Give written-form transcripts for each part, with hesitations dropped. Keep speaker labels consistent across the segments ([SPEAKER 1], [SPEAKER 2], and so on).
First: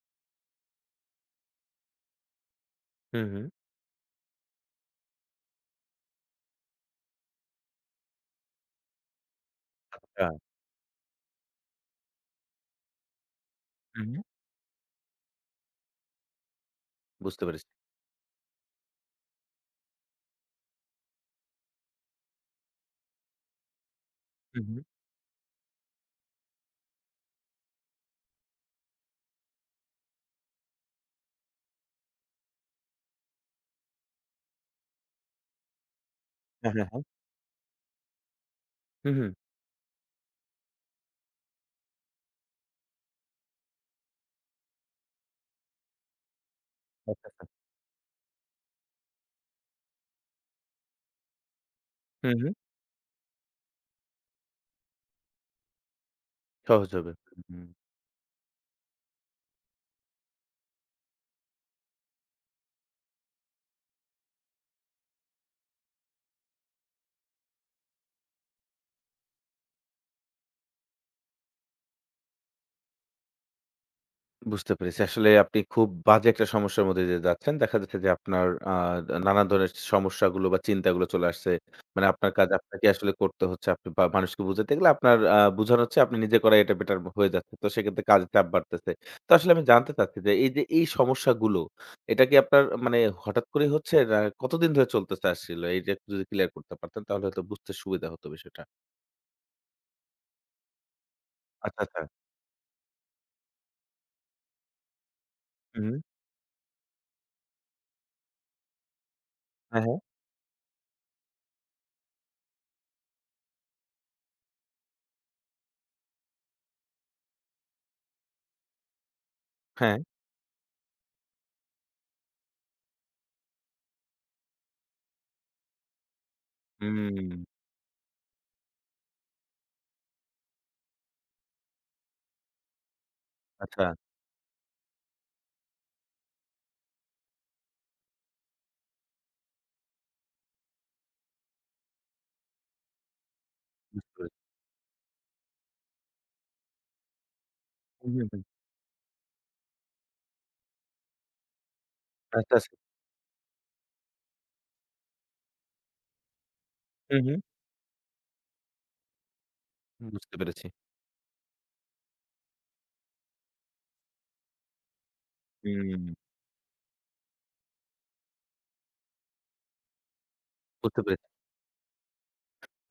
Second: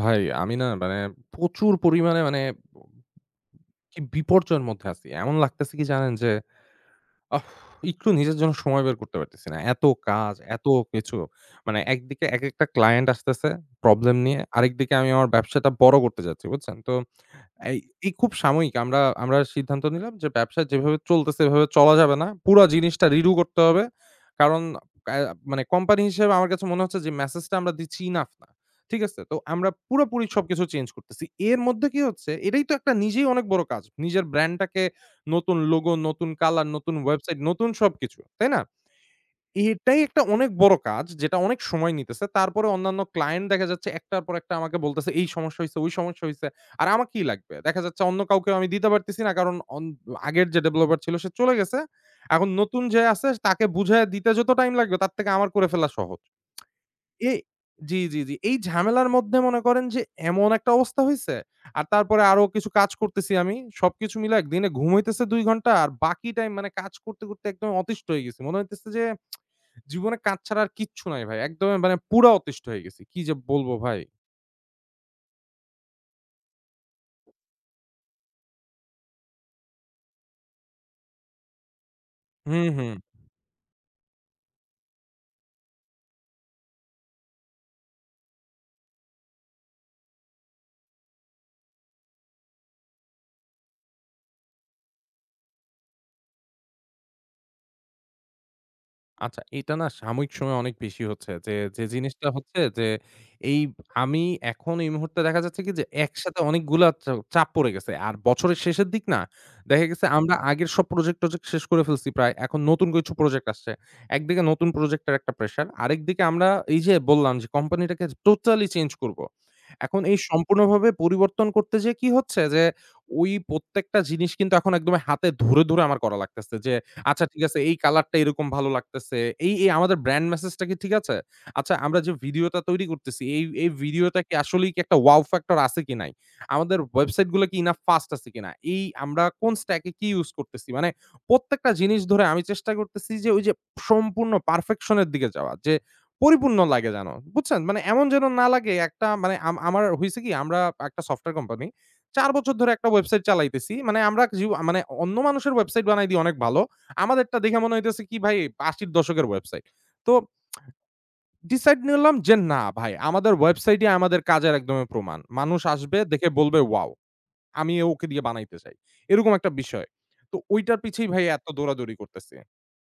[SPEAKER 1] ভাই আমি না প্রচুর পরিমাণে
[SPEAKER 2] হুম, হুম।
[SPEAKER 1] কি বিপর্যয়ের মধ্যে আছি। এমন লাগতেছে কি জানেন যে আহ একটু নিজের জন্য সময় বের করতে পারতেছি না। এত
[SPEAKER 2] আচ্ছা।
[SPEAKER 1] কাজ, এত কিছু। একদিকে একেকটা ক্লায়েন্ট আসতেছে
[SPEAKER 2] হুম,
[SPEAKER 1] প্রবলেম
[SPEAKER 2] হুম।
[SPEAKER 1] নিয়ে। আরেকদিকে আমি আমার ব্যবসাটা বড় করতে যাচ্ছি, বুঝছেন? তো
[SPEAKER 2] বুঝতে পেরেছি।
[SPEAKER 1] এই, এই খুব সাময়িক আমরা আমরা সিদ্ধান্ত নিলাম যে ব্যবসা যেভাবে চলতেছে এভাবে চলা যাবে না। পুরা জিনিসটা রিডু করতে হবে। কারণ
[SPEAKER 2] হুম, হুম।
[SPEAKER 1] আ কোম্পানি হিসেবে আমার কাছে মনে হচ্ছে যে মেসেজটা আমরা দিচ্ছি ইনাফ না। ঠিক আছে? তো আমরা পুরোপুরি সবকিছু চেঞ্জ করতেছি। এর মধ্যে কি হচ্ছে এটাই তো একটা নিজেই অনেক বড় কাজ। নিজের ব্র্যান্ডটাকে নতুন লোগো, নতুন কালার,
[SPEAKER 2] হ্যাঁ, হ্যাঁ,
[SPEAKER 1] নতুন
[SPEAKER 2] হ্যাঁ।
[SPEAKER 1] ওয়েবসাইট, নতুন সবকিছু। তাই না?
[SPEAKER 2] হুম, হুম।
[SPEAKER 1] এটাই একটা অনেক বড় কাজ যেটা অনেক সময় নিতেছে। তারপরে অন্যান্য ক্লায়েন্ট দেখা যাচ্ছে একটার পর একটা আমাকে বলতেছে, "এই সমস্যা হইছে, ওই সমস্যা হইছে।" আর আমার কি
[SPEAKER 2] আচ্ছা।
[SPEAKER 1] লাগবে? দেখা যাচ্ছে অন্য কাউকেও আমি দিতে পারতেছি না। কারণ অন আগের যে ডেভেলপার ছিল সে চলে গেছে।
[SPEAKER 2] হুম,
[SPEAKER 1] এখন
[SPEAKER 2] হুম।
[SPEAKER 1] নতুন যে আছে তাকে বুঝায় দিতে যত টাইম লাগবে তার থেকে আমার করে ফেলা সহজ।
[SPEAKER 2] সহজ হবে।
[SPEAKER 1] এ
[SPEAKER 2] হুম।
[SPEAKER 1] জি, জি, জি। এই ঝামেলার মধ্যে মনে করেন যে এমন একটা অবস্থা হইছে। আর তারপরে আরো কিছু কাজ করতেছি আমি। সবকিছু মিলায় দিনে ঘুম হইতেছে ২ ঘন্টা। আর বাকি টাইম কাজ করতে, করতে একদম অতিষ্ঠ হয়ে গেছি। মনে হইতেছে যে জীবনে কাজ ছাড়া আর কিচ্ছু নাই ভাই। একদম পুরা অতিষ্ঠ হয়ে গেছি। কি যে বলব ভাই!
[SPEAKER 2] বুঝতে পেরেছি। আসলে আপনি খুব বাজে একটা সমস্যার মধ্যে দিয়ে যাচ্ছেন। দেখা যাচ্ছে যে আপনার নানান ধরনের সমস্যাগুলো বা চিন্তাগুলো চলে আসছে। মানে আপনার কাজ
[SPEAKER 1] হুম,
[SPEAKER 2] আপনাকে
[SPEAKER 1] হুম।
[SPEAKER 2] আসলে করতে হচ্ছে। আপনি বা মানুষকে বোঝাতে গেলে আপনার বোঝানো হচ্ছে আপনি নিজে করাই এটা বেটার হয়ে যাচ্ছে। তো সেক্ষেত্রে কাজের চাপ বাড়তেছে। তো আসলে আমি জানতে চাচ্ছি যে এই যে এই সমস্যাগুলো এটা কি আপনার মানে হঠাৎ করেই হচ্ছে না কতদিন ধরে চলতেছে আসলে? এইটা একটু যদি ক্লিয়ার করতে পারতেন তাহলে হয়তো বুঝতে সুবিধা হতো বিষয়টা।
[SPEAKER 1] আচ্ছা, এটা না সাময়িক সময়ে অনেক বেশি হচ্ছে। যে,
[SPEAKER 2] আচ্ছা,
[SPEAKER 1] যে
[SPEAKER 2] আচ্ছা।
[SPEAKER 1] জিনিসটা হচ্ছে যে, এই আমি এখন এই মুহূর্তে দেখা যাচ্ছে কি যে,
[SPEAKER 2] হুম।
[SPEAKER 1] একসাথে অনেকগুলা চাপ পড়ে গেছে। আর বছরের শেষের দিক না,
[SPEAKER 2] হ্যাঁ,
[SPEAKER 1] দেখা
[SPEAKER 2] হ্যাঁ।
[SPEAKER 1] গেছে আমরা আগের সব প্রজেক্ট-টজেক্ট শেষ করে ফেলছি প্রায়। এখন নতুন কিছু প্রজেক্ট আসছে। একদিকে নতুন প্রজেক্টের একটা প্রেশার। আরেকদিকে আমরা এই যে বললাম যে, কোম্পানিটাকে টোটালি চেঞ্জ করব।
[SPEAKER 2] হ্যাঁ।
[SPEAKER 1] এখন এই সম্পূর্ণভাবে পরিবর্তন করতে যেয়ে কি হচ্ছে যে, ওই প্রত্যেকটা জিনিস কিন্তু এখন একদম হাতে ধরে, ধরে আমার করা লাগতেছে। যে আচ্ছা ঠিক আছে
[SPEAKER 2] হুম।
[SPEAKER 1] এই কালারটা এরকম ভালো লাগতেছে। এই আমাদের ব্র্যান্ড মেসেজটা কি ঠিক আছে? আচ্ছা আমরা যে ভিডিওটা তৈরি করতেছি এই
[SPEAKER 2] আচ্ছা,
[SPEAKER 1] ভিডিওটা কি আসলেই কি একটা wow factor আছে কি নাই? আমাদের ওয়েবসাইট গুলো কি ইনাফ ফাস্ট আছে কিনা? এই আমরা কোন স্ট্যাক এ কি ইউস করতেছি? প্রত্যেকটা জিনিস ধরে আমি চেষ্টা করতেছি যে ওই যে
[SPEAKER 2] বুঝতে
[SPEAKER 1] সম্পূর্ণ
[SPEAKER 2] পেরেছি।
[SPEAKER 1] পারফেকশন এর দিকে যাওয়া। যে পরিপূর্ণ লাগে যেন। বুঝছেন? এমন
[SPEAKER 2] হুম,
[SPEAKER 1] যেন
[SPEAKER 2] হুম, হুম।
[SPEAKER 1] না লাগে একটা মানে আম আমার হইছে কি আমরা একটা সফটওয়্যার কোম্পানি। ৪ বছর
[SPEAKER 2] আচ্ছা,
[SPEAKER 1] ধরে
[SPEAKER 2] আচ্ছা।
[SPEAKER 1] একটা ওয়েবসাইট চালাইতেছি। আমরা জিউ মানে অন্য মানুষের ওয়েবসাইট বানাই দিই অনেক ভালো।
[SPEAKER 2] হুম,
[SPEAKER 1] আমাদেরটা
[SPEAKER 2] হুম।
[SPEAKER 1] দেখে মনে হইতেছে কি ভাই ৮০ র দশকের ওয়েবসাইট। তো
[SPEAKER 2] বুঝতে পেরেছি।
[SPEAKER 1] ডিসাইড নিলাম যে না ভাই আমাদের ওয়েবসাইটই আমাদের কাজের একদমই প্রমাণ। মানুষ আসবে
[SPEAKER 2] হুম।
[SPEAKER 1] দেখে বলবে ওয়াও! আমি ওকে দিয়ে বানাইতে চাই। এরকম একটা বিষয়। তো ঐটার
[SPEAKER 2] বুঝতে
[SPEAKER 1] পিছেই
[SPEAKER 2] পেরেছি।
[SPEAKER 1] ভাই এত দৌড়াদৌড়ি করতেছি।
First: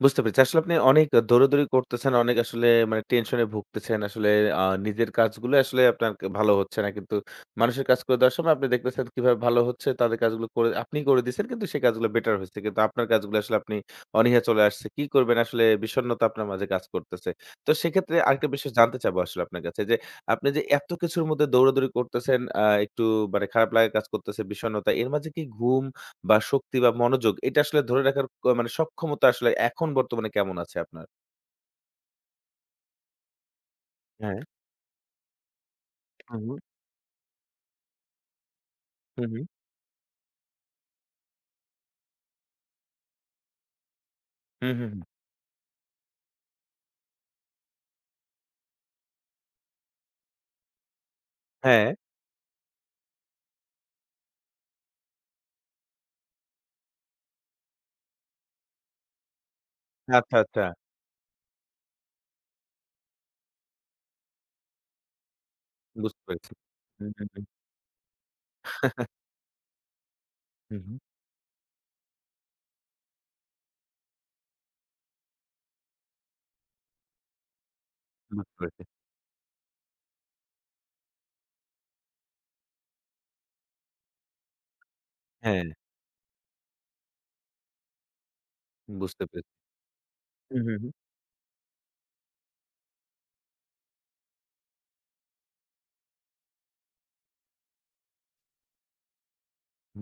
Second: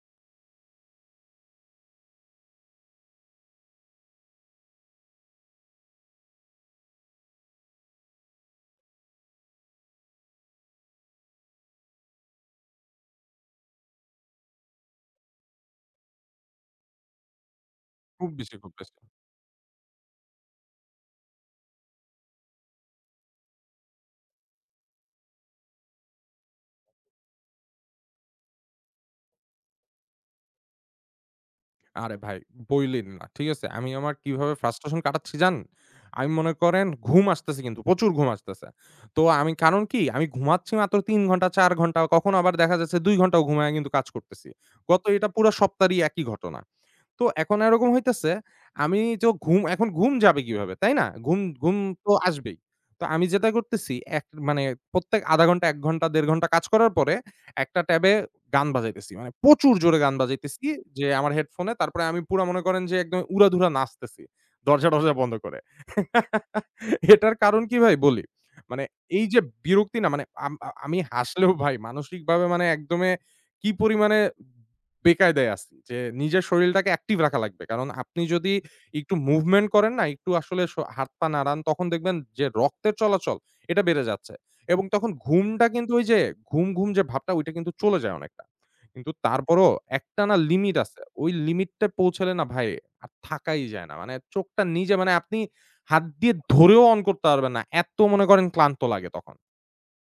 [SPEAKER 2] বুঝতে পেরেছি। আসলে আপনি অনেক দৌড়াদৌড়ি করতেছেন, অনেক আসলে মানে টেনশনে ভুগতেছেন। আসলে নিজের কাজগুলো আসলে আপনার ভালো হচ্ছে না। কিন্তু মানুষের কাজ করে দেওয়ার সময় আপনি দেখতেছেন কিভাবে ভালো হচ্ছে তাদের কাজগুলো করে আপনি করে দিচ্ছেন কিন্তু সেই কাজগুলো বেটার হইছে। কিন্তু আপনার কাজগুলো আসলে আপনি অনীহা চলে আসছে। কি করবেন আসলে বিষণ্ণতা আপনার মাঝে কাজ করতেছে। তো সেক্ষেত্রে
[SPEAKER 1] খুব
[SPEAKER 2] আরেকটা
[SPEAKER 1] বেশি,
[SPEAKER 2] বিষয়
[SPEAKER 1] খুব বেশি।
[SPEAKER 2] জানতে চাবো আসলে আপনার কাছে যে, আপনি যে এত কিছুর মধ্যে দৌড়াদৌড়ি করতেছেন, একটু মানে খারাপ লাগা কাজ করতেছে বিষণ্ণতা। এর মাঝে কি ঘুম বা শক্তি বা মনোযোগ এটা আসলে ধরে রাখার মানে সক্ষমতা আসলে এখন বর্তমানে কেমন আছে আপনার?
[SPEAKER 1] আরে ভাই বইলেন না। ঠিক আছে? আমি আমার
[SPEAKER 2] হ্যাঁ।
[SPEAKER 1] কিভাবে frustration কাটাচ্ছি জানেন? আমি
[SPEAKER 2] হুম,
[SPEAKER 1] মনে
[SPEAKER 2] হুম।
[SPEAKER 1] করেন ঘুম আসতেছে কিন্তু প্রচুর ঘুম আসতেছে। তো
[SPEAKER 2] হুম, হুম।
[SPEAKER 1] আমি কারণ কি? আমি ঘুমাচ্ছি মাত্র ৩ ঘন্টা, ৪ ঘন্টা, কখনো আবার দেখা যাচ্ছে ২ ঘন্টাও ঘুমায়া কিন্তু কাজ করতেছি।
[SPEAKER 2] হুম, হুম, হুম।
[SPEAKER 1] গত এটা পুরা সপ্তাহেরই একই ঘটনা। তো এখন এরকম হইতেছে, আমি তো ঘুম এখন ঘুম যাবে কিভাবে, তাই না? ঘুম ঘুম
[SPEAKER 2] হ্যাঁ।
[SPEAKER 1] তো আসবেই। তো আমি যেটা করতেছি এক মানে প্রত্যেক ০.৫ ঘন্টা, ১ ঘন্টা, ১.৫ ঘন্টা কাজ করার পরে একটা ট্যাবে গান বাজাইতেছি। প্রচুর জোরে গান
[SPEAKER 2] আচ্ছা, আচ্ছা।
[SPEAKER 1] বাজাইতেছি যে আমার হেডফোনে। তারপরে আমি পুরা মনে করেন যে একদম উড়াধুরা নাচতেছি। দরজা-টরজা বন্ধ করে।
[SPEAKER 2] বুঝতে পেরেছি। হুম, হুম,
[SPEAKER 1] এটার
[SPEAKER 2] হুম।
[SPEAKER 1] কারণ কি ভাই বলি। মানে এই যে বিরক্তি না
[SPEAKER 2] হুম,
[SPEAKER 1] আমি
[SPEAKER 2] হুম।
[SPEAKER 1] হাসলেও ভাই মানসিকভাবে একদমে কি পরিমাণে বেকায়দায় আছি। যে নিজের শরীলটাকে অ্যাক্টিভ রাখা লাগবে। কারণ আপনি যদি
[SPEAKER 2] বুঝতে পেরেছি।
[SPEAKER 1] একটু মুভমেন্ট করেন না, একটু আসলে হাত-পা নাড়ান, তখন দেখবেন যে রক্তের চলাচল এটা বেড়ে যাচ্ছে। এবং তখন
[SPEAKER 2] হ্যাঁ,
[SPEAKER 1] ঘুমটা কিন্তু ওই যে ঘুম যে ভাবটা ওইটা কিন্তু চলে যায় অনেকটা। কিন্তু
[SPEAKER 2] বুঝতে পেরেছি।
[SPEAKER 1] তারপরও একটানা
[SPEAKER 2] হুম,
[SPEAKER 1] লিমিট
[SPEAKER 2] হুম, হুম।
[SPEAKER 1] আছে। ওই লিমিটটা পৌঁছালে না ভাই আর থাকাই যায় না। চোখটা নিজে আপনি হাত দিয়ে ধরেও অন করতে পারবেন না। এত মনে করেন ক্লান্ত লাগে তখন।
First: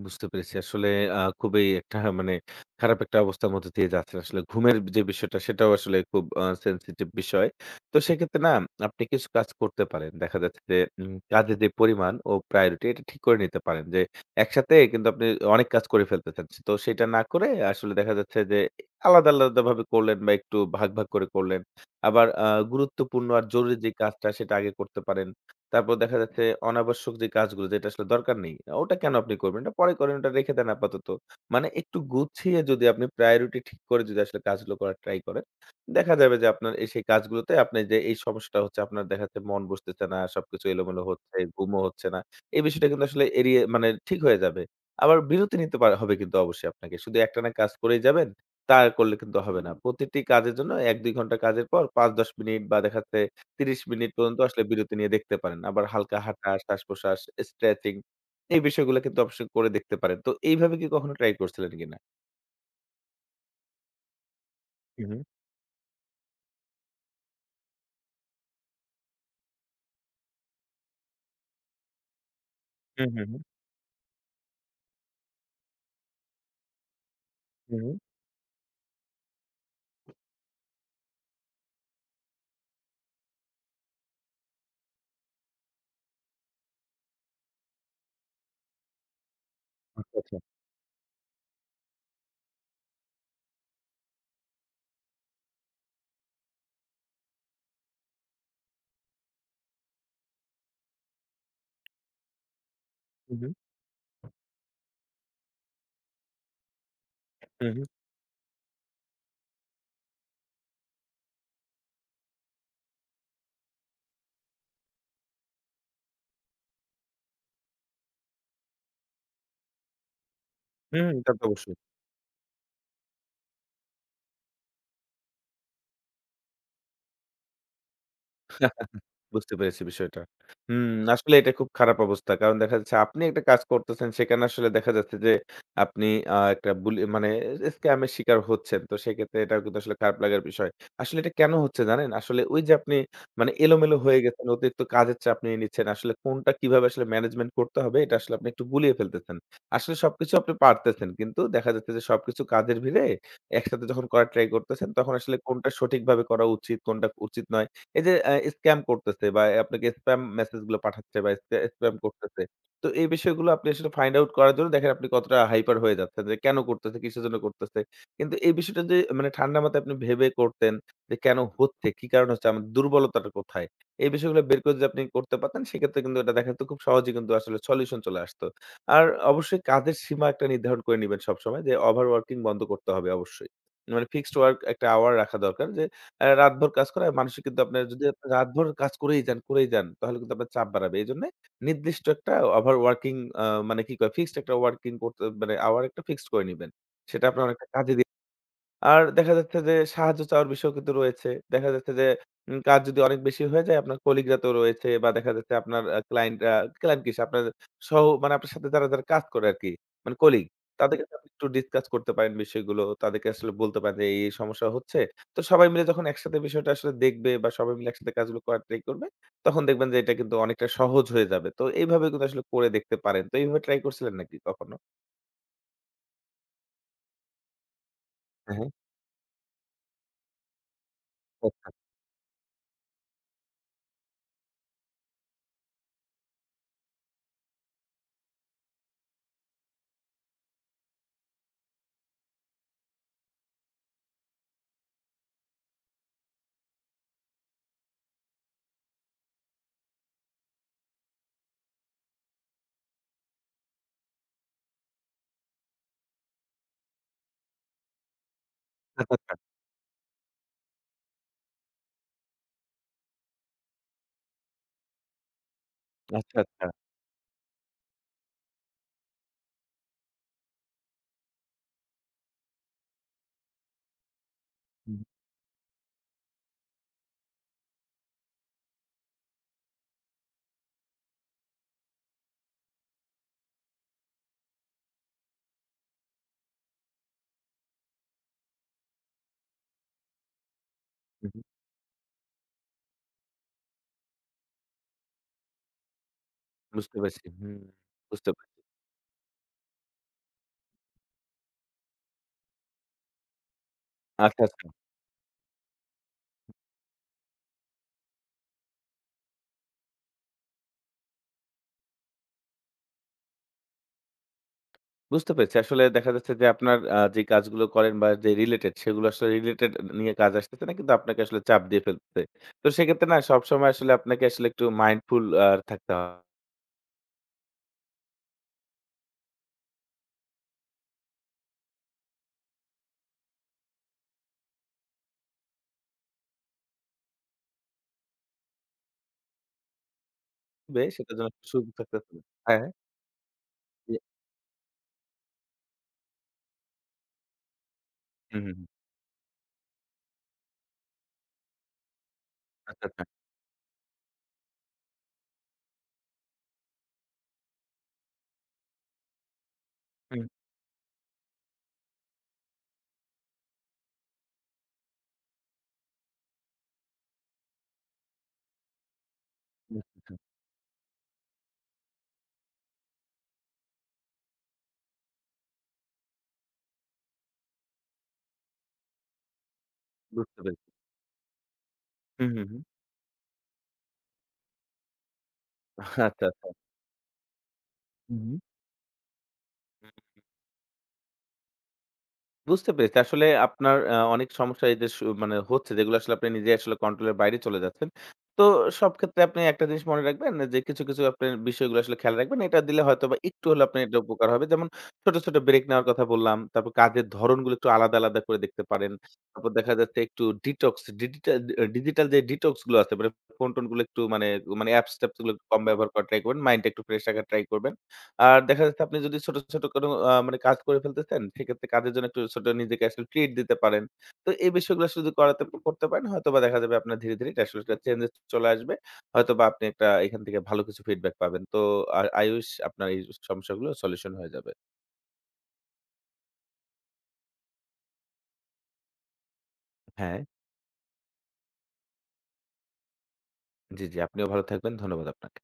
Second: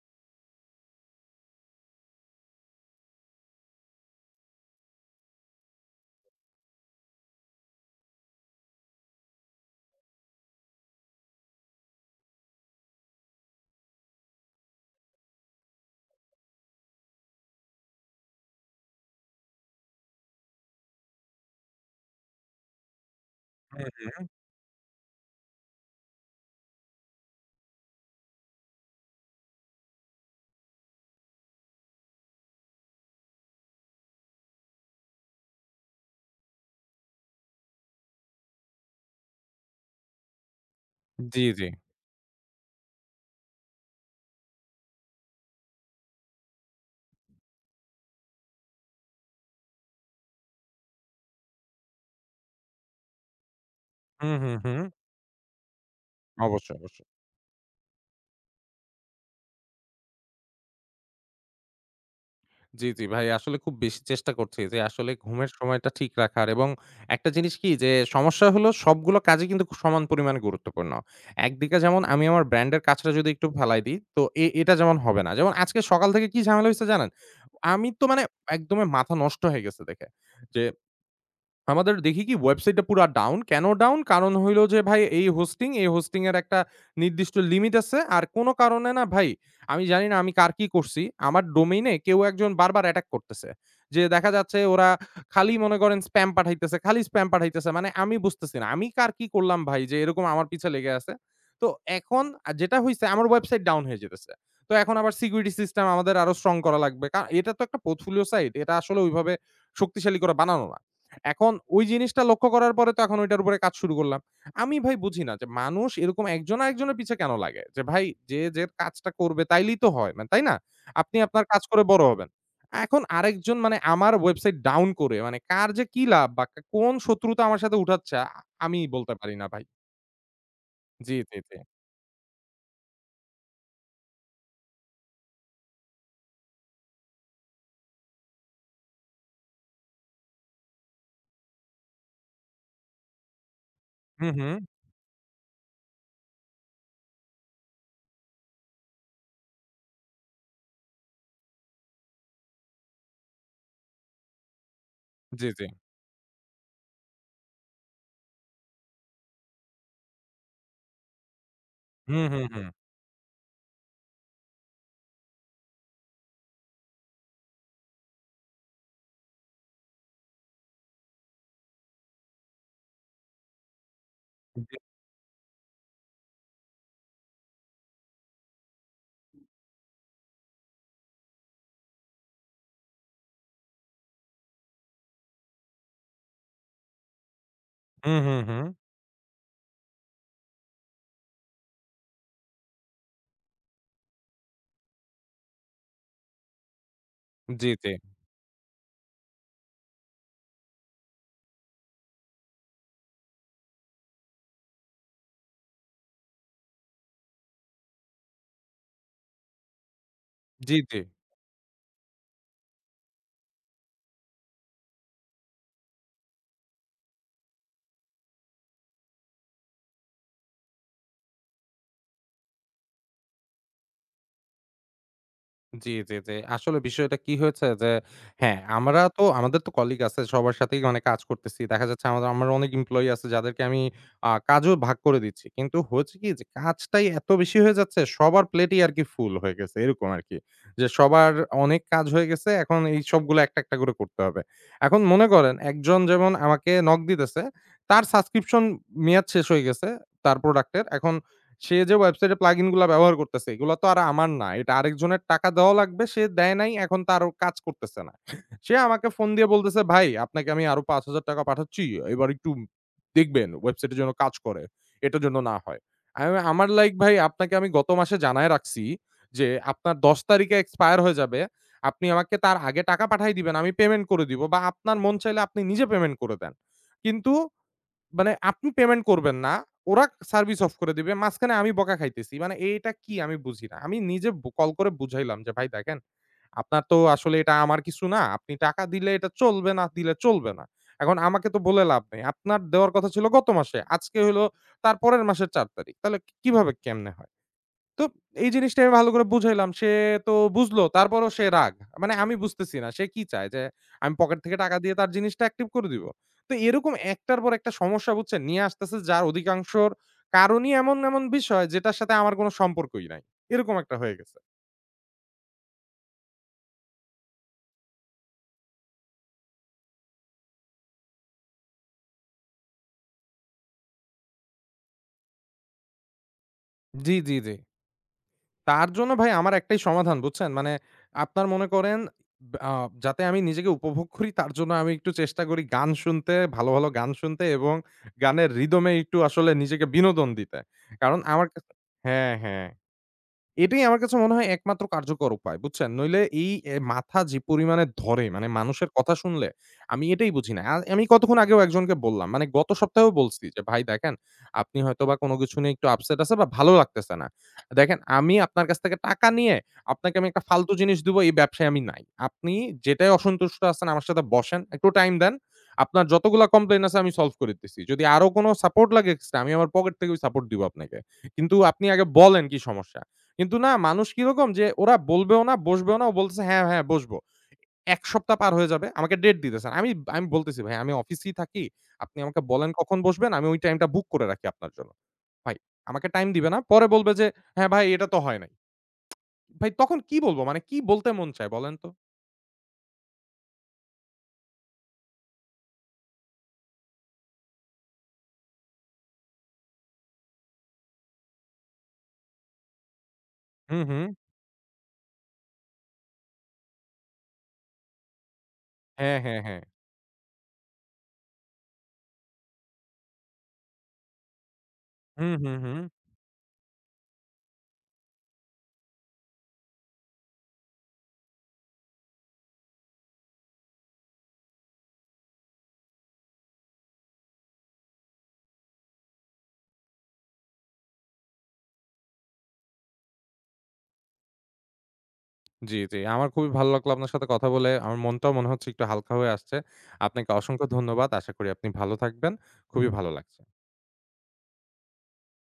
[SPEAKER 2] বুঝতে পেরেছি। আসলে খুবই একটা মানে খারাপ একটা অবস্থার মধ্যে দিয়ে যাচ্ছেন। আসলে ঘুমের যে বিষয়টা সেটাও আসলে খুব sensitive বিষয়। তো সেক্ষেত্রে না আপনি কিছু কাজ করতে পারেন। দেখা যাচ্ছে যে কাজের যে পরিমাণ ও priority এটা ঠিক করে নিতে পারেন যে একসাথে কিন্তু আপনি অনেক কাজ করে ফেলতেছেন। তো সেটা না করে আসলে দেখা যাচ্ছে যে আলাদা, আলাদাভাবে করলেন বা একটু ভাগ, ভাগ করে করলেন। আবার গুরুত্বপূর্ণ আর জরুরি
[SPEAKER 1] হুম,
[SPEAKER 2] যে
[SPEAKER 1] হুম।
[SPEAKER 2] কাজটা সেটা আগে করতে পারেন। তারপর দেখা যাচ্ছে অনাবশ্যক যে কাজগুলো যেটা আসলে দরকার নেই, ওটা কেন আপনি করবেন? এটা পরে করেন, ওটা রেখে দেন আপাতত। মানে একটু গুছিয়ে যদি আপনি প্রায়োরিটি ঠিক করে যদি আসলে কাজগুলো করার ট্রাই করেন, দেখা যাবে যে আপনার এই সেই কাজগুলোতে আপনার যে এই সমস্যাটা হচ্ছে আপনার দেখা যাচ্ছে মন বসতেছে না, সবকিছু এলোমেলো হচ্ছে,
[SPEAKER 1] জি, জি।
[SPEAKER 2] ঘুমও হচ্ছে না। এই বিষয়টা কিন্তু আসলে এড়িয়ে মানে ঠিক হয়ে যাবে। আবার বিরতি নিতে পার হবে কিন্তু অবশ্যই আপনাকে। শুধু একটানা কাজ করেই যাবেন, তা করলে কিন্তু হবে না। প্রতিটি কাজের জন্য ১-২ ঘন্টা কাজের পর ৫-১০ মিনিট বা দেখা যাচ্ছে ৩০ মিনিট
[SPEAKER 1] হুম,
[SPEAKER 2] পর্যন্ত
[SPEAKER 1] হুম,
[SPEAKER 2] আসলে
[SPEAKER 1] হুম।
[SPEAKER 2] বিরতি নিয়ে দেখতে পারেন। আবার হালকা হাঁটা,
[SPEAKER 1] অবশ্যই, অবশ্যই।
[SPEAKER 2] শ্বাস-প্রশ্বাস, স্ট্রেচিং এই বিষয়গুলো কিন্তু অবশ্যই করে দেখতে পারেন। তো এইভাবে কি কখনো ট্রাই করছিলেন কিনা?
[SPEAKER 1] জি, জি ভাই আসলে খুব বেশি চেষ্টা করছি যে
[SPEAKER 2] হু,
[SPEAKER 1] আসলে
[SPEAKER 2] হু।
[SPEAKER 1] ঘুমের সময়টা ঠিক রাখার এবং একটা জিনিস কি যে সমস্যা হলো সবগুলো কাজই কিন্তু খুব সমান পরিমাণে গুরুত্বপূর্ণ। একদিকে যেমন আমি আমার ব্র্যান্ডের
[SPEAKER 2] হু,
[SPEAKER 1] কাজটা
[SPEAKER 2] হু,
[SPEAKER 1] যদি
[SPEAKER 2] হু।
[SPEAKER 1] একটু ফেলাই দিই তো এটা যেমন হবে না। যেমন আজকে সকাল থেকে কি ঝামেলা হইছে জানেন?
[SPEAKER 2] হু,
[SPEAKER 1] আমি
[SPEAKER 2] হু।
[SPEAKER 1] তো একদমই মাথা নষ্ট হয়ে গেছে দেখে যে আমাদের দেখি কি ওয়েবসাইটটা পুরা ডাউন। কেন ডাউন? কারণ হইলো যে ভাই এই হোস্টিং এর একটা নির্দিষ্ট লিমিট আছে। আর কোন কারণে না ভাই আমি জানি
[SPEAKER 2] আচ্ছা,
[SPEAKER 1] না আমি
[SPEAKER 2] আচ্ছা।
[SPEAKER 1] কার কি করছি। আমার ডোমেইনে কেউ একজন বারবার অ্যাটাক করতেছে। যে দেখা যাচ্ছে ওরা খালি মনে করেন স্প্যাম পাঠাইতেছে, খালি স্প্যাম পাঠাইতেছে। আমি বুঝতেছি না। আমি কার কি করলাম ভাই যে এরকম আমার পিছে লেগে আছে। তো এখন যেটা হইছে আমার
[SPEAKER 2] হু, হু।
[SPEAKER 1] ওয়েবসাইট ডাউন হয়ে যেতেছে। তো এখন আবার সিকিউরিটি সিস্টেম আমাদের আরো স্ট্রং করা লাগবে। এটা তো
[SPEAKER 2] হু,
[SPEAKER 1] একটা
[SPEAKER 2] হু।
[SPEAKER 1] Portfolio site. এটা আসলে ওইভাবে শক্তিশালী করে বানানো না। এখন ওই জিনিসটা লক্ষ্য করার পরে তো এখন ঐটার উপরে কাজ শুরু করলাম। আমি ভাই বুঝি না যে মানুষ এরকম একজন আরেকজনের পিছে কেন লাগে? যে ভাই যে কাজটা করবে তাইলেই তো হয় না, তাই না?
[SPEAKER 2] হু, হু।
[SPEAKER 1] আপনি
[SPEAKER 2] তা তো
[SPEAKER 1] আপনার কাজ
[SPEAKER 2] অবশ্যই।
[SPEAKER 1] করে বড় হবেন। এখন আরেকজন আমার ওয়েবসাইট ডাউন করে কার যে কি লাভ বা কোন শত্রুতা আমার সাথে উঠাচ্ছে আমি বলতে পারি না
[SPEAKER 2] বুঝতে
[SPEAKER 1] ভাই।
[SPEAKER 2] পেরেছি বিষয়টা। হুম,
[SPEAKER 1] জি,
[SPEAKER 2] আসলে
[SPEAKER 1] জি,
[SPEAKER 2] এটা
[SPEAKER 1] জি।
[SPEAKER 2] খুব খারাপ অবস্থা। কারণ দেখা যাচ্ছে আপনি একটা কাজ করতেছেন, সেখানে আসলে দেখা যাচ্ছে যে আপনি একটা বুলি মানে স্ক্যাম এর শিকার হচ্ছেন। তো সেক্ষেত্রে এটাও কিন্তু আসলে খারাপ লাগার বিষয়। আসলে এটা কেন হচ্ছে জানেন? আসলে ওই যে আপনি মানে এলোমেলো হয়ে
[SPEAKER 1] হু, হু।
[SPEAKER 2] গেছেন, অতিরিক্ত কাজের চাপ নিয়ে নিচ্ছেন। আসলে কোনটা কিভাবে আসলে ম্যানেজমেন্ট করতে হবে এটা আসলে আপনি একটু গুলিয়ে ফেলতেছেন। আসলে সবকিছু আপনি পারতেছেন। কিন্তু দেখা যাচ্ছে যে সবকিছু কাজের ভিড়ে একসাথে যখন করার ট্রাই করতেছেন, তখন আসলে
[SPEAKER 1] জি, জি।
[SPEAKER 2] কোনটা সঠিকভাবে করা উচিত, কোনটা উচিত নয়। এই যে স্ক্যাম করতেছে বা আপনাকে স্প্যাম মেসেজ গুলো পাঠাচ্ছে বা স্প্যাম
[SPEAKER 1] হু, হু,
[SPEAKER 2] করতেছে।
[SPEAKER 1] হু।
[SPEAKER 2] তো এই বিষয়গুলো আপনি আসলে ফাইন্ড আউট করার জন্য দেখেন আপনি কতটা হাইপার হয়ে যাচ্ছেন যে কেন করতেছে, কিসের জন্য করতেছে। কিন্তু এই বিষয়টা যে মানে ঠান্ডা মাথায় আপনি ভেবে করতেন যে কেন হচ্ছে, কি কারণ হচ্ছে, আমার দুর্বলতাটা কোথায়? এই বিষয়গুলো বের করে
[SPEAKER 1] জি।
[SPEAKER 2] যদি আপনি করতে পারতেন সেক্ষেত্রে কিন্তু এটা দেখা যেত খুব সহজেই কিন্তু আসলে সলিউশন চলে আসতো। আর অবশ্যই কাজের সীমা একটা নির্ধারণ করে নিবেন সবসময় যে ওভার ওয়ার্কিং বন্ধ করতে হবে অবশ্যই। মানে ফিক্সড ওয়ার্ক একটা আওয়ার রাখা দরকার যে রাতভর কাজ করা মানসিক কিন্তু আপনার যদি
[SPEAKER 1] হু,
[SPEAKER 2] আপনি
[SPEAKER 1] হু, হু।
[SPEAKER 2] রাতভর কাজ করেই যান, করেই যান তাহলে কিন্তু আপনার চাপ বাড়াবে। এজন্যে নির্দিষ্ট একটা ওভার ওয়ার্কিং আ মানে কি কয় ফিক্সড একটা ওয়ার্কিং করতে মানে আওয়ার একটা ফিক্সড করে নিবেন। সেটা আপনার অনেকটা
[SPEAKER 1] জি, জি।
[SPEAKER 2] কাজে দি। আর দেখা যাচ্ছে যে সাহায্য চাওয়ার বিষয়ও কিন্তু রয়েছে। দেখা যাচ্ছে যে কাজ যদি অনেক বেশি হয়ে যায় আপনার কলিগরা তো রয়েছে বা দেখা যাচ্ছে আপনার ক্লায়েন্ট ক্লায়েন্ট কি? আপনার সহ মানে আপনার সাথে যারা, যারা কাজ করে আরকি মানে কলিগ,
[SPEAKER 1] জি, জি।
[SPEAKER 2] তাদেরকে তো আপনি একটু ডিসকাস করতে পারেন বিষয়গুলো। তাদেরকে আসলে বলতে পারেন যে এই সমস্যা হচ্ছে। তো সবাই মিলে যখন একসাথে বিষয়টা আসলে দেখবে বা সবাই মিলে একসাথে কাজগুলো করার ট্রাই করবে, তখন দেখবেন যে এটা কিন্তু অনেকটা সহজ হয়ে যাবে। তো এইভাবে কিন্তু আসলে করে দেখতে পারেন। তো এইভাবে ট্রাই করছিলেন নাকি কখনো?
[SPEAKER 1] জি, জি, জি। আসলে বিষয়টা কি হয়েছে যে, হ্যাঁ,
[SPEAKER 2] হ্যাঁ,
[SPEAKER 1] আমরা তো আমাদের তো কলিগ আছে সবার সাথেই কাজ করতেছি।
[SPEAKER 2] আচ্ছা,
[SPEAKER 1] দেখা যাচ্ছে আমার অনেক এমপ্লয়ি আছে যাদেরকে আমি কাজও ভাগ করে দিচ্ছি। কিন্তু হয়েছে কি যে, কাজটাই এত বেশি হয়ে যাচ্ছে সবার প্লেটই আরকি ফুল হয়ে গেছে। এরকম আরকি। যে সবার অনেক কাজ হয়ে গেছে। এখন এই সবগুলো একটা, একটা করে করতে হবে। এখন মনে করেন একজন যেমন আমাকে নক দিতেছে, তার সাবস্ক্রিপশন মেয়াদ শেষ হয়ে গেছে তার প্রোডাক্টের। এখন সে যে ওয়েবসাইটে প্লাগইন গুলা ব্যবহার করতেছে, এগুলা তো আর আমার না। এটা আরেকজনের টাকা দেওয়া লাগবে। সে দেয় নাই, এখন তার কাজ করতেছে না। সে আমাকে ফোন দিয়ে বলতেছে, "ভাই, আপনাকে আমি আরো ৳৫,০০০ পাঠাচ্ছি। এবার একটু দেখবেন ওয়েবসাইটের যেন কাজ করে। এটার জন্য না হয়।" আমি
[SPEAKER 2] আচ্ছা, আচ্ছা।
[SPEAKER 1] আমার লাইক, "ভাই, আপনাকে আমি গত মাসে জানায় রাখছি যে আপনার ১০ তারিখে এক্সপায়ার হয়ে যাবে। আপনি আমাকে তার আগে টাকা পাঠায় দিবেন। আমি পেমেন্ট করে দিব বা আপনার
[SPEAKER 2] হুম,
[SPEAKER 1] মন চাইলে আপনি নিজে পেমেন্ট করে দেন।" কিন্তু আপনি পেমেন্ট করবেন না। ওরা সার্ভিস অফ করে দিবে। মাঝখানে আমি বকা খাইতেছি। এটা কি আমি বুঝি না। আমি নিজে কল করে বুঝাইলাম যে, "ভাই দেখেন, আপনার তো আসলে এটা আমার কিছু না। আপনি টাকা দিলে এটা চলবে, না দিলে চলবে না। এখন
[SPEAKER 2] হুম।
[SPEAKER 1] আমাকে তো বলে লাভ নেই। আপনার দেওয়ার কথা ছিল গত মাসে। আজকে হইলো তার পরের মাসের ৪ তারিখ। তাহলে কিভাবে
[SPEAKER 2] বুঝতে
[SPEAKER 1] কেমনে
[SPEAKER 2] পেরেছি।
[SPEAKER 1] হয়?"
[SPEAKER 2] হুম,
[SPEAKER 1] তো
[SPEAKER 2] বুঝতে
[SPEAKER 1] এই
[SPEAKER 2] পেরেছি।
[SPEAKER 1] জিনিসটা আমি ভালো করে বুঝাইলাম। সে তো বুঝলো। তারপরও সে রাগ। আমি বুঝতেছি না। সে কি চায়? যে আমি পকেট
[SPEAKER 2] আচ্ছা,
[SPEAKER 1] থেকে
[SPEAKER 2] আচ্ছা।
[SPEAKER 1] টাকা দিয়ে তার জিনিসটা অ্যাক্টিভ করে দিব। তো এরকম একটার পর একটা সমস্যা বুঝছেন নিয়ে আসতেছে যার অধিকাংশর কারণই এমন, এমন বিষয় যেটার সাথে আমার কোন সম্পর্কই নাই। এরকম একটা হয়ে গেছে।
[SPEAKER 2] বুঝতে পেরেছি। আসলে দেখা যাচ্ছে যে আপনার যে কাজগুলো করেন বা যে রিলেটেড সেগুলো আসলে রিলেটেড নিয়ে কাজ আসতেছে না কিন্তু আপনাকে আসলে চাপ দিয়ে ফেলতেছে। তো সেক্ষেত্রে না সবসময় আসলে আপনাকে আসলে একটু মাইন্ডফুল থাকতে হবে।
[SPEAKER 1] জি, জি, জি। তার জন্য ভাই আমার একটাই সমাধান বুঝছেন? আপনার মনে করেন আ যাতে আমি নিজেকে উপভোগ করি তার জন্য আমি একটু চেষ্টা করি গান শুনতে, ভালো, ভালো গান শুনতে এবং গানের রিদম এ একটু আসলে নিজেকে বিনোদন দিতে।
[SPEAKER 2] সেটার
[SPEAKER 1] কারণ
[SPEAKER 2] জন্য একটু
[SPEAKER 1] আমার কাছে।
[SPEAKER 2] সুযোগ থাকতে হবে।
[SPEAKER 1] হ্যাঁ,
[SPEAKER 2] হ্যাঁ, হ্যাঁ।
[SPEAKER 1] হ্যাঁ। এটাই
[SPEAKER 2] জি।
[SPEAKER 1] আমার কাছে মনে হয় একমাত্র কার্যকর উপায়, বুঝছেন? নইলে এই এ মাথা যে পরিমাণে ধরে,
[SPEAKER 2] হুম, হুম, হুম।
[SPEAKER 1] মানুষের কথা শুনলে আমি এটাই বুঝি না। আমি কতক্ষণ আগেও একজনকে বললাম, গত
[SPEAKER 2] আচ্ছা, আচ্ছা।
[SPEAKER 1] সপ্তাহেও বলছি যে, "ভাই দেখেন, আপনি হয়তোবা কোনো কিছু নিয়ে একটু আপসেট আছে বা ভালো লাগতেছে না। দেখেন আমি আপনার কাছ থেকে টাকা নিয়ে আপনাকে
[SPEAKER 2] হুম,
[SPEAKER 1] আমি একটা ফালতু জিনিস দিবো, এই ব্যবসায় আমি নাই। আপনি যেটায় অসন্তুষ্ট আছেন আমার সাথে বসেন, একটু টাইম দেন। আপনার যতগুলা কমপ্লেইন আছে আমি সলভ করে দিতেছি। যদি আরো কোনো সাপোর্ট লাগে এক্সট্রা, আমি আমার পকেট
[SPEAKER 2] বুঝতে পেরেছি।
[SPEAKER 1] থেকেই সাপোর্ট দিবো আপনাকে। কিন্তু আপনি আগে বলেন কি সমস্যা?" কিন্তু না মানুষ কিরকম যে ওরা বলবেও না, বসবেও না। ও বলতেছে, "হ্যাঁ, হ্যাঁ বসবো।" ১ সপ্তাহ পার হয়ে যাবে। আমাকে ডেট দিতেছেন। আমি আমি
[SPEAKER 2] বুঝতে
[SPEAKER 1] বলতেছি,
[SPEAKER 2] পেরেছি।
[SPEAKER 1] "ভাই আমি অফিসেই থাকি। আপনি
[SPEAKER 2] হুম,
[SPEAKER 1] আমাকে
[SPEAKER 2] হুম, হুম।
[SPEAKER 1] বলেন কখন বসবেন, আমি ওই টাইমটা বুক করে রাখি আপনার জন্য।" ভাই আমাকে
[SPEAKER 2] আচ্ছা,
[SPEAKER 1] টাইম দিবে
[SPEAKER 2] আচ্ছা।
[SPEAKER 1] না। পরে বলবে যে, "হ্যাঁ ভাই এটা
[SPEAKER 2] হুম,
[SPEAKER 1] তো
[SPEAKER 2] হুম।
[SPEAKER 1] হয় নাই।" ভাই তখন কি বলব? কি বলতে মন চায় বলেন তো?
[SPEAKER 2] বুঝতে পেরেছি। আসলে আপনার অনেক সমস্যা এই যে মানে হচ্ছে যেগুলো আসলে আপনি নিজেই আসলে কন্ট্রোল এর বাইরে চলে যাচ্ছেন। তো সব ক্ষেত্রে আপনি একটা জিনিস মনে রাখবেন যে কিছু, কিছু আপনার বিষয়গুলো আসলে খেয়াল রাখবেন। এটা দিলে হয়তোবা একটু হলেও আপনার
[SPEAKER 1] হুম,
[SPEAKER 2] এটা
[SPEAKER 1] হুম।
[SPEAKER 2] উপকার হবে। যেমন ছোট, ছোট ব্রেক নেওয়ার কথা বললাম। তারপর কাজের ধরণগুলো একটু আলাদা, আলাদা করে দেখতে পারেন।
[SPEAKER 1] হ্যাঁ, হ্যাঁ,
[SPEAKER 2] তারপর
[SPEAKER 1] হ্যাঁ।
[SPEAKER 2] দেখা যাচ্ছে একটু ডিটক্স ডিজিটাল ডিজিটাল যে ডিটক্স গুলো আছে মানে ফোন-টোন গুলো একটু মানে, অ্যাপস-ট্যাপস গুলো
[SPEAKER 1] হুম,
[SPEAKER 2] একটু
[SPEAKER 1] হুম,
[SPEAKER 2] কম
[SPEAKER 1] হুম।
[SPEAKER 2] ব্যবহার করার ট্রাই করবেন। মাইন্ডটা একটু ফ্রেশ রাখার ট্রাই করবেন। আর দেখা যাচ্ছে আপনি যদি ছোট, ছোট কোনো মানে কাজ করে ফেলতেছেন, সেক্ষেত্রে কাজের জন্য একটু ছোট নিজেকে আসলে ট্রিট দিতে পারেন। তো এই বিষয়গুলো আসলে যদি করাতে করতে পারেন, হয়তোবা দেখা যাবে আপনার ধীরে, ধীরে এটা আসলে একটা চেঞ্জেস চলে আসবে। হয়তোবা আপনি একটা এখান থেকে ভালো কিছু ফিডব্যাক পাবেন। তো আর I wish আপনার এই সমস্যাগুলো সলিউশন হয়ে যাবে।
[SPEAKER 1] জি, জি। আমার খুবই ভালো লাগলো আপনার সাথে কথা বলে। আমার মনটাও মনে হচ্ছে একটু হালকা হয়ে আসছে।
[SPEAKER 2] হ্যাঁ।
[SPEAKER 1] আপনাকে অসংখ্য ধন্যবাদ। আশা করি আপনি ভালো থাকবেন। খুবই ভালো লাগছে।
[SPEAKER 2] জি, জি, আপনিও ভালো থাকবেন। ধন্যবাদ আপনাকে।